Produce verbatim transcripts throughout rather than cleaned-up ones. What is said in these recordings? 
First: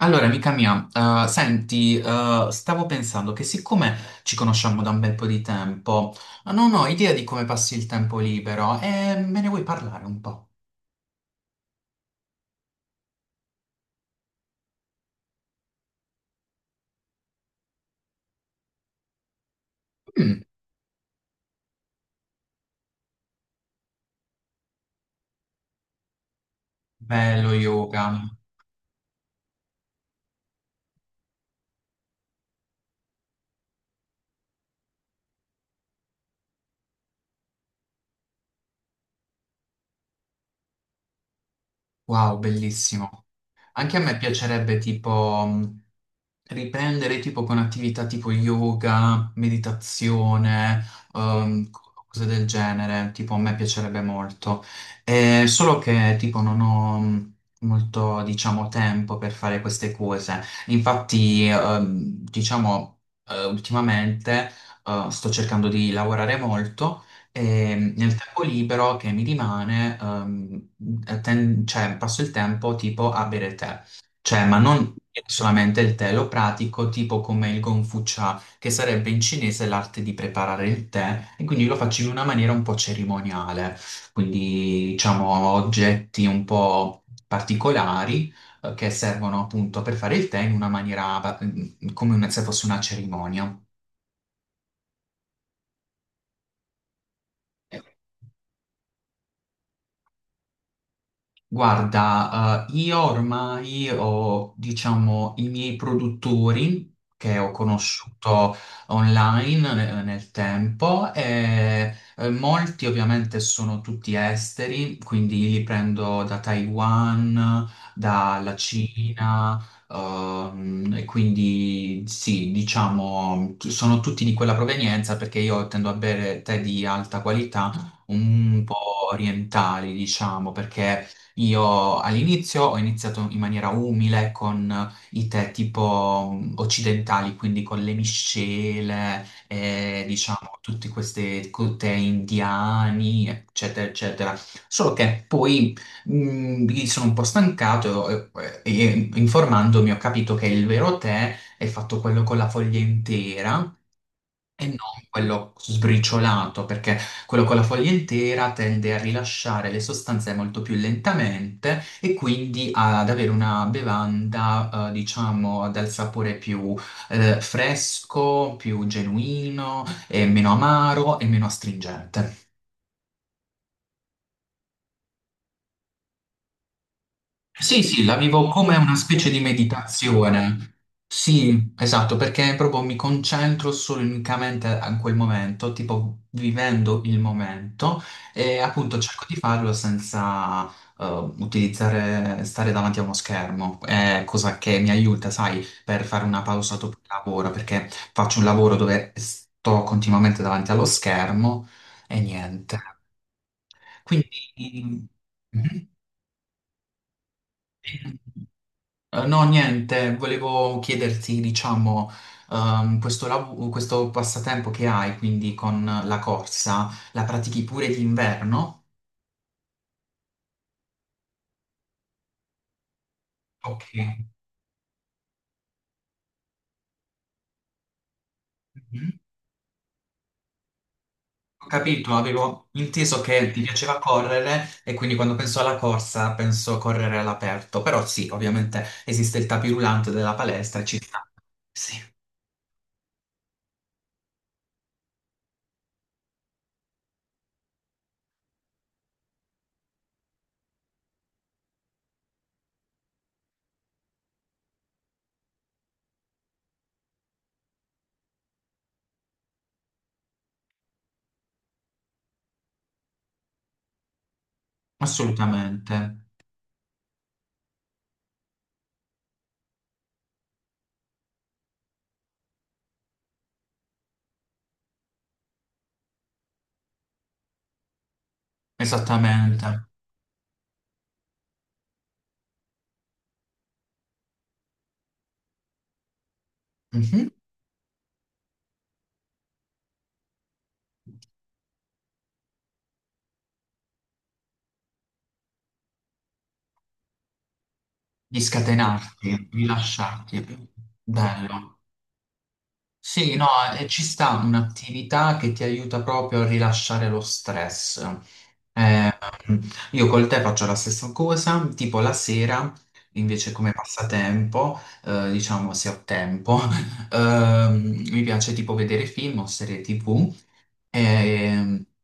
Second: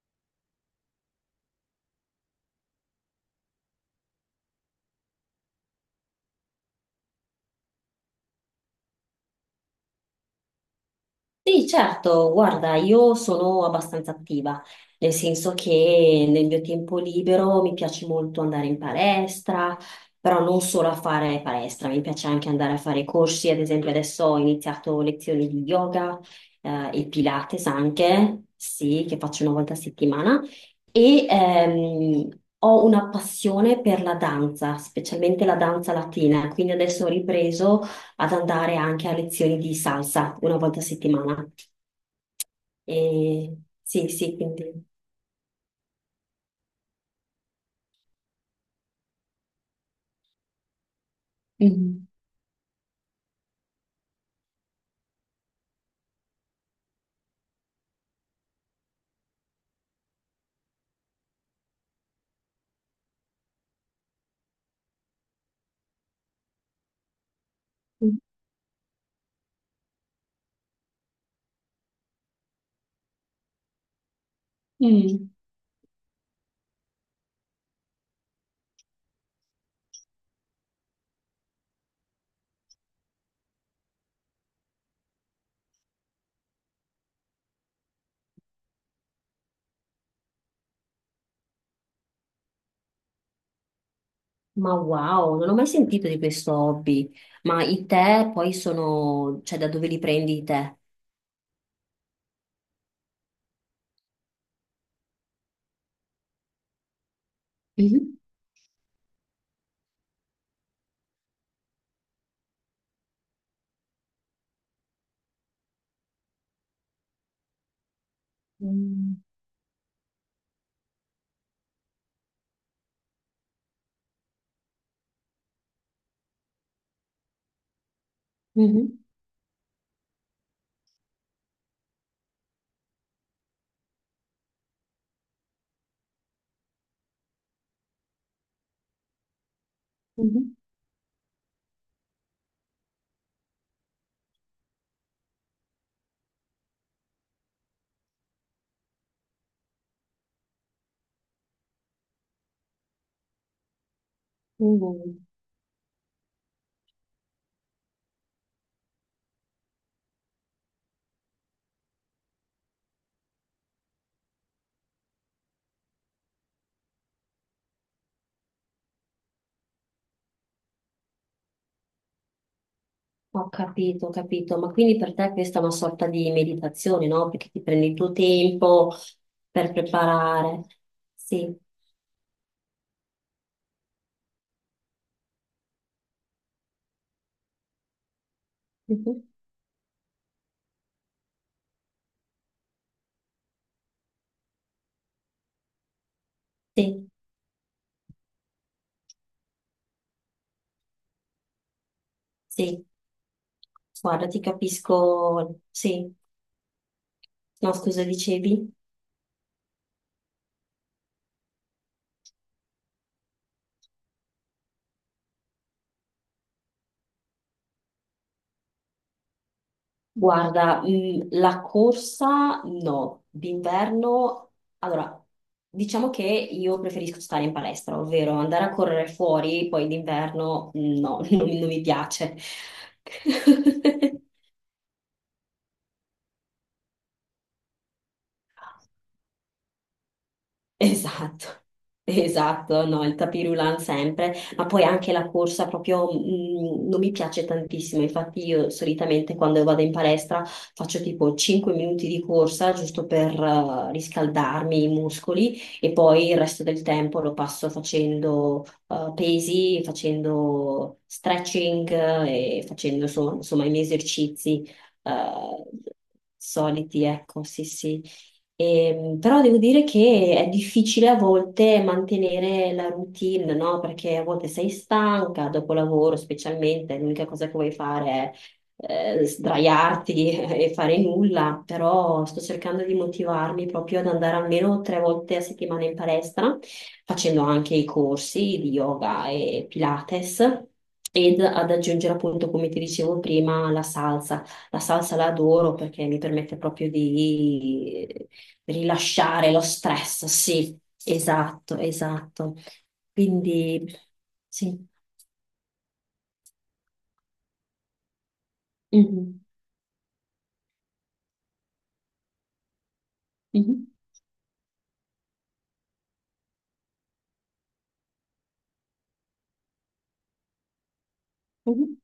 Allora, amica mia, eh, senti, eh, stavo pensando che siccome ci conosciamo da un bel po' di tempo, non ho idea di come passi il tempo libero e me ne vuoi parlare un po'? Sì, certo, guarda, io sono abbastanza attiva, nel senso che nel mio tempo libero mi piace molto andare in palestra, però Mm, non solo a fare palestra, mi piace anche andare a fare corsi, ad esempio adesso ho iniziato lezioni di yoga, eh, e bello Pilates yoga. anche, sì, che faccio una volta a settimana, e ehm, ho una passione per la danza, specialmente la danza latina, quindi adesso ho ripreso ad andare anche a lezioni di salsa una volta a settimana. Wow, bellissimo. E Anche a sì, me sì, piacerebbe quindi. tipo, mh, riprendere tipo con attività tipo yoga, meditazione, ehm, Mhm. cose del genere, tipo a me piacerebbe molto. Eh, solo che tipo non ho mh, molto, diciamo, tempo per fare queste cose. Infatti, ehm, diciamo, eh, ultimamente, eh, sto cercando di lavorare molto. E mm, nel tempo libero che mi rimane, ehm, atten- cioè, passo il tempo tipo a bere tè. Cioè, ma non Mm. solamente il tè, lo pratico tipo come il Gongfu Cha, che sarebbe in cinese l'arte di preparare il tè, e quindi lo faccio in una maniera un po' cerimoniale, quindi diciamo oggetti un po' particolari eh, che servono appunto per fare il tè in una maniera va- come se fosse una cerimonia. Ma wow, non ho mai sentito di questo hobby. Ma i tè poi sono, cioè da dove li prendi i tè? Guarda, eh, io ormai ho, diciamo, i miei produttori che ho Mhm. conosciuto online eh, nel tempo e eh, molti ovviamente sono tutti esteri, quindi li prendo da Taiwan, dalla Mm. Cina, ehm, e quindi sì, diciamo, t- sono tutti di quella provenienza perché io tendo a bere tè di alta qualità, un Mhm, po' orientali, diciamo, perché io all'inizio ho iniziato in maniera umile con i tè tipo mh, occidentali, quindi con le miscele, e mhm, diciamo tutti questi co- tè indiani, eccetera, eccetera. Solo che poi mh, mi sono un po' stancato e, e- e informandomi ho capito che il vero tè è fatto quello con la foglia intera e non mhm. quello sbriciolato, perché quello con la foglia intera tende a rilasciare le sostanze molto più lentamente e quindi ad avere una bevanda, eh, diciamo, dal sapore più, eh, fresco, più genuino, e meno amaro e meno astringente. Ho capito, ho capito. Ma quindi per te questa è una sorta di meditazione, no? Perché ti Sì, prendi il sì, tuo la vivo come tempo una specie di per preparare. meditazione. Sì, Sì, esatto, perché proprio mi concentro solo e unicamente a quel momento, tipo vivendo il momento e appunto mhm, cerco di farlo senza eh, utilizzare, stare davanti a uno schermo. È cosa che mi aiuta, sai, per fare una pausa dopo il sì, lavoro, perché faccio un lavoro dove sto continuamente davanti allo schermo e niente. sì. Guarda, ti Quindi... capisco, sì, no, scusa, Mhm. dicevi? Eh, No, niente, volevo chiederti, diciamo, ehm, questo, lav- questo passatempo che hai, quindi con la corsa, la pratichi pure d'inverno? Guarda, mh, la corsa no, Ok. d'inverno, allora, diciamo che io preferisco stare in palestra, ovvero andare a correre Mhm. fuori, poi d'inverno no, non, Ho non mi capito, piace. avevo inteso che ti piaceva correre e quindi quando penso alla corsa penso a correre all'aperto, però sì, ovviamente esiste il tapirulante della palestra, e ci sta. Esatto, Sì, esatto, no, il tapirulan sempre, ma poi anche la corsa proprio mm, non mi piace tantissimo, infatti io solitamente quando vado in palestra faccio tipo cinque minuti di corsa giusto per eh, riscaldarmi i muscoli e poi il resto del tempo lo passo facendo eh, pesi, facendo stretching eh, e facendo so- insomma i miei esercizi eh, assolutamente, soliti, ecco, sì sì. E, però devo dire che è difficile a volte mantenere la routine, no? Perché a volte sei stanca dopo lavoro, specialmente, l'unica cosa che vuoi fare è eh, esattamente. sdraiarti e fare nulla, però sto cercando di motivarmi proprio ad andare almeno tre volte a settimana in palestra, Mhm. facendo anche i corsi di yoga e Pilates. Ed ad aggiungere appunto, come ti dicevo prima, la salsa. La salsa la adoro perché mi permette proprio di Di scatenarti, rilasciare lo stress, rilasciarti, sì, esatto, bello. esatto. Sì, no, eh, Quindi, ci sta sì. un'attività che ti aiuta proprio a rilasciare lo stress. Mhm, Mm. Io col te faccio la stessa cosa, tipo la sera, invece come mhm, passatempo, eh, diciamo se ho tempo, ehm, mi piace tipo vedere film o serie ti vu. ehm, mhm,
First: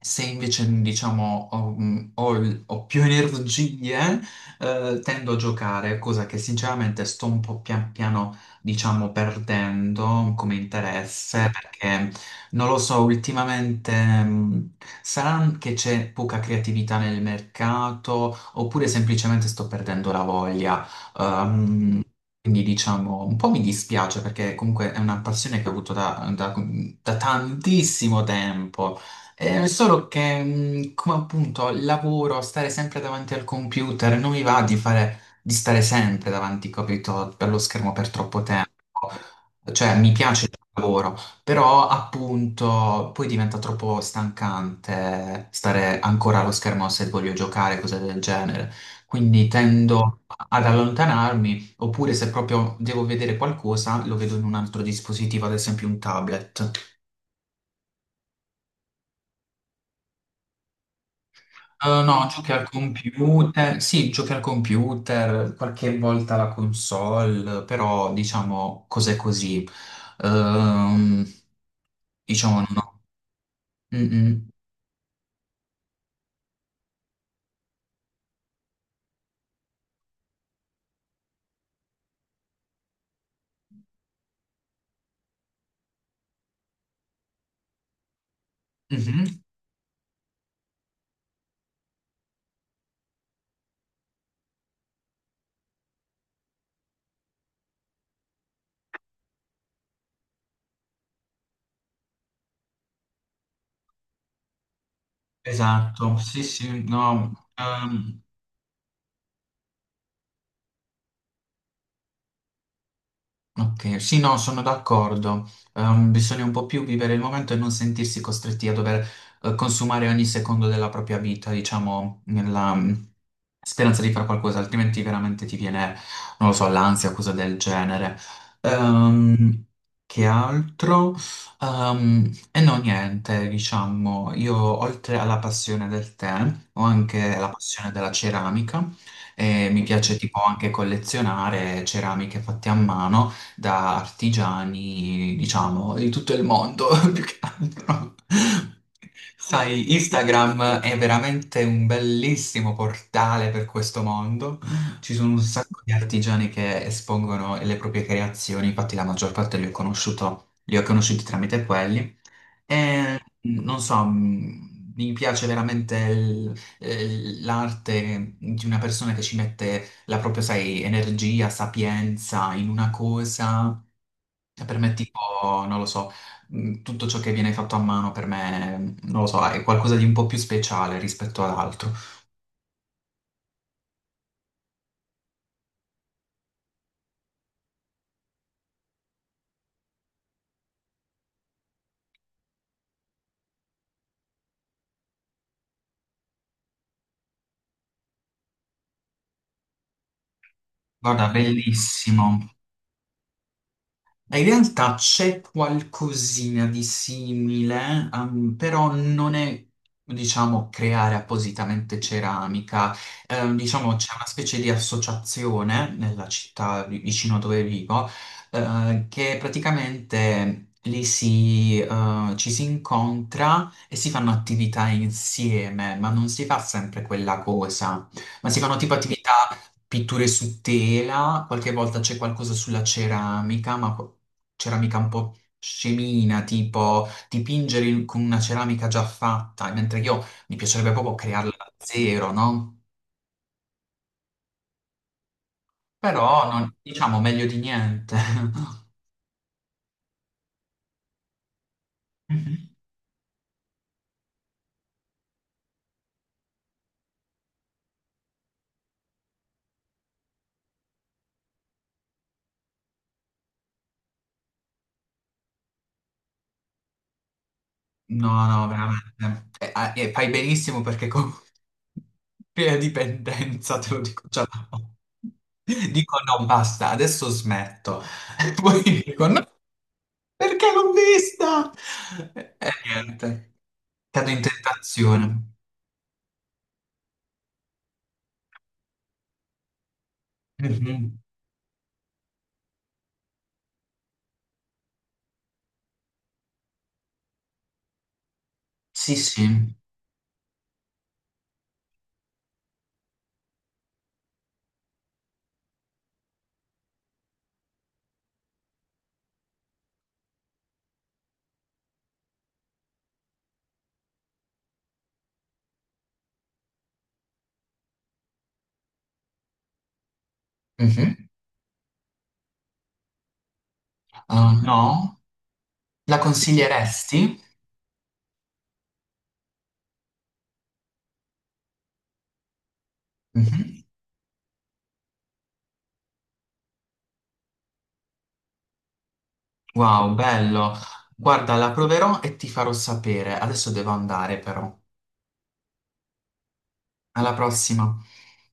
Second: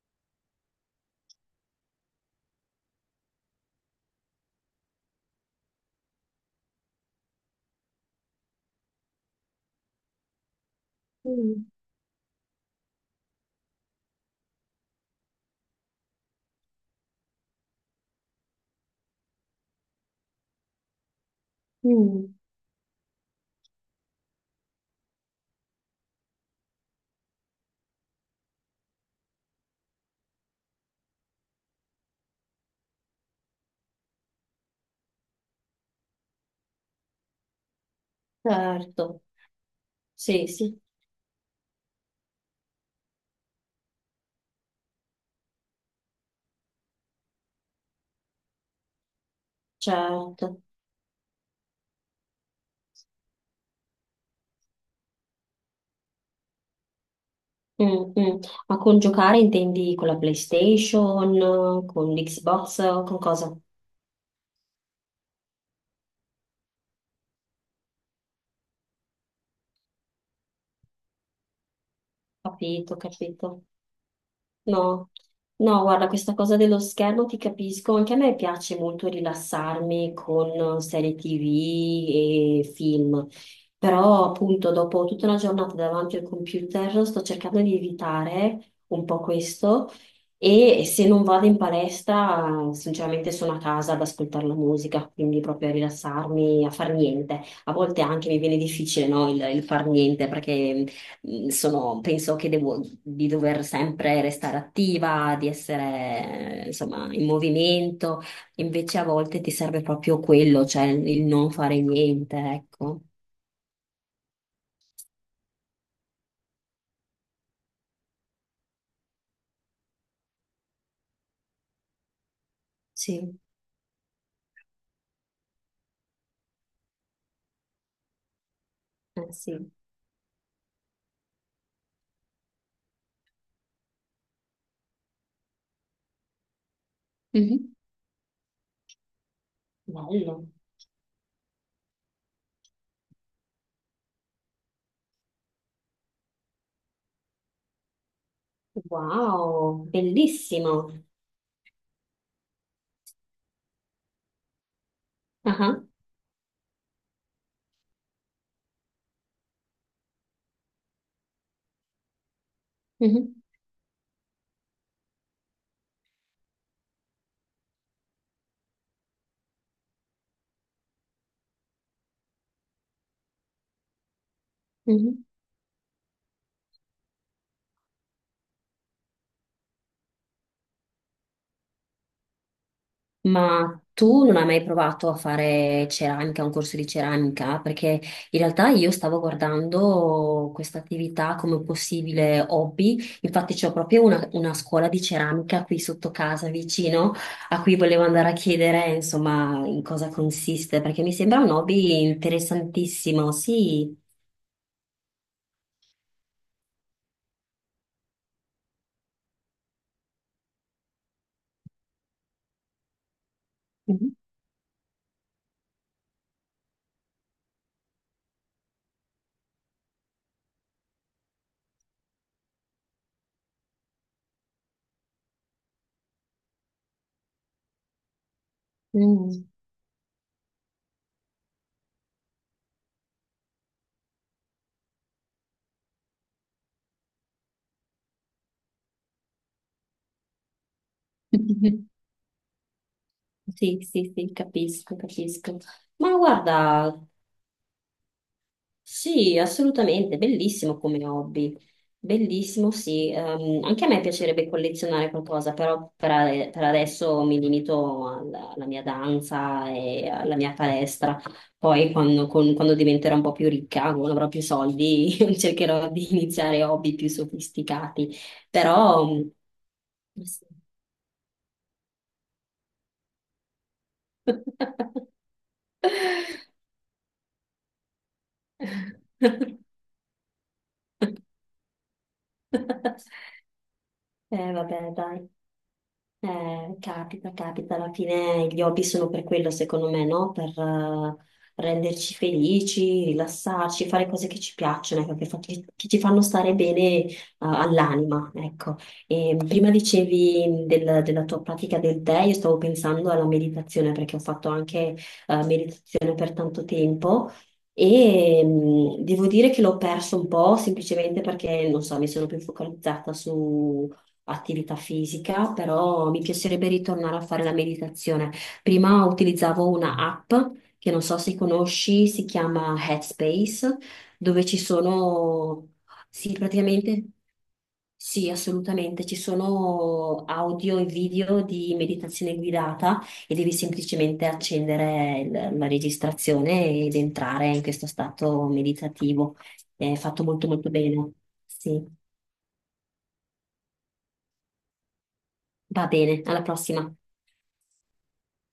Se invece, diciamo, ho, mm, ho il- ho più energie, eh, tendo a giocare, cosa che sinceramente sto un po' pian piano, diciamo, perdendo come interesse, mhm, perché non lo so, ultimamente, mh, sarà che c'è poca creatività nel mercato, oppure semplicemente sto perdendo la voglia. Ehm, mhm. Quindi diciamo, un po' mi dispiace perché comunque è una passione che ho avuto da da- da tantissimo tempo. Eh, solo che, mh, come appunto lavoro, stare sempre davanti al computer, non mi va di fare, di stare sempre davanti, capito, per lo schermo per troppo tempo. Certo, Cioè, mi piace sì, il sì, lavoro, però appunto poi diventa troppo stancante stare ancora allo schermo se voglio giocare, cose del genere. Quindi tendo certo. ad allontanarmi, oppure se proprio devo vedere qualcosa, lo vedo in un altro dispositivo, ad esempio un tablet. Mm, mm. Ma con giocare intendi con la PlayStation, Eh, con no, giochi al l'Xbox, con cosa? computer, sì, giochi al computer, qualche volta la console, però diciamo cose così. Ehm, diciamo Capito, no. capito. Mm, mm. No, no, guarda, questa cosa dello schermo ti capisco, anche a me piace molto rilassarmi con serie T V e film, però appunto dopo tutta una giornata davanti al computer sto cercando di evitare un po' Mhm. questo e se non vado in palestra sinceramente sono a casa ad ascoltare la musica, quindi proprio a rilassarmi, a far niente. A volte anche mi viene difficile, no, il, il far niente perché Mhmm, sono- penso che devo, di dover sempre restare attiva, di Esatto, sì, essere, eh, sì, insomma, in no. movimento, invece a volte ti serve proprio quello, cioè il non fare niente, ecco. Ok, sì, no, sono d'accordo. Ehm, bisogna un po' più vivere il momento e non sentirsi costretti a dover eh, consumare ogni secondo della propria vita, diciamo, nella mm, Sì, speranza di fare qualcosa, altrimenti veramente ti viene, non lo so, l'ansia, cosa del genere. eh Ehm, sì. che altro? Ehm, e no, niente, diciamo, io oltre alla passione del tè, ho anche la Mhm. passione della ceramica e mi piace tipo Bello, anche collezionare ceramiche fatte a mano da artigiani, diciamo, di tutto il mondo, più che altro. wow, Sai, Instagram bellissimo. è veramente un bellissimo portale per questo mondo. Ci sono un Ah, sacco ah. di artigiani che espongono le proprie creazioni, infatti la maggior parte li ho conosciuto, li ho conosciuti tramite quelli. E Mhm, non so, mh, mi piace veramente il- eh, l'arte di una persona che ci mette la propria, sai, energia, sapienza in una cosa cioè, per me, tipo, mhm. non lo so, mh, tutto ciò che viene fatto a mano per me, non lo so, è qualcosa di un po' più speciale rispetto ad altro. Ma tu non hai mai provato a fare ceramica, un corso di ceramica? Perché in realtà io stavo guardando questa attività come possibile hobby, infatti c'ho proprio una, una scuola di ceramica qui sotto casa vicino, a cui volevo andare a chiedere insomma in cosa consiste, perché mi Guarda, sembra un hobby bellissimo. interessantissimo, sì. In realtà c'è qualcosina di simile, ehm, però non è, diciamo, creare appositamente ceramica. Ehm, diciamo, Mhm. c'è una specie di associazione nella città vi- vicino a dove vivo, eh, che praticamente lì si, eh, ci si incontra e si fanno attività insieme, ma non si fa sempre quella cosa, ma si fanno tipo Mm. attività pitture su tela, qualche volta c'è qualcosa sulla ceramica, ma ceramica un po' scemina, tipo dipingere in- con una ceramica già fatta, mentre io mi piacerebbe proprio crearla da zero, no? Sì, sì, sì, capisco, capisco. Ma Però non, guarda. diciamo meglio di niente. Sì, assolutamente, bellissimo come hobby, bellissimo, sì. Ehm, anche a me piacerebbe collezionare qualcosa, però per, a- per adesso mi limito alla, alla mia danza e alla mia palestra. Poi quando, con- quando diventerò un po' più ricca, quando avrò più soldi, cercherò di iniziare hobby più sofisticati. No, no, veramente. Però, mm, E, ah, e fai sì. benissimo perché con crea dipendenza, te lo dico già. da ora. Dico no, basta, adesso smetto. E poi dico no, perché l'ho vista? E, e niente, cado in Eh, vabbè, dai. tentazione. Eh, capita, capita, alla fine gli hobby sono per quello, secondo me, no? Per eh, Mhm. renderci felici, rilassarci, fare cose che ci piacciono, ecco, che, fa- che- che ci fanno stare bene eh, all'anima, ecco. Sì, E sì. prima dicevi del- della tua pratica del tè, io stavo pensando alla meditazione perché ho fatto anche eh, meditazione per tanto tempo. E mm, devo dire che l'ho perso un po' semplicemente perché, non so, mi sono più focalizzata attività fisica, però mi piacerebbe ritornare a fare la meditazione. Prima utilizzavo una app che non so Mhm. se conosci, si chiama Headspace, dove Ah, ci no? sono, La sì, praticamente, consiglieresti? sì, assolutamente, ci sono audio e video di meditazione guidata e devi Mhm. semplicemente accendere il- la registrazione ed entrare in questo stato meditativo. È Wow, fatto molto molto bello. bene. Guarda, la Sì, proverò e ti farò sapere. Adesso devo andare, però. va bene, alla prossima. Alla prossima.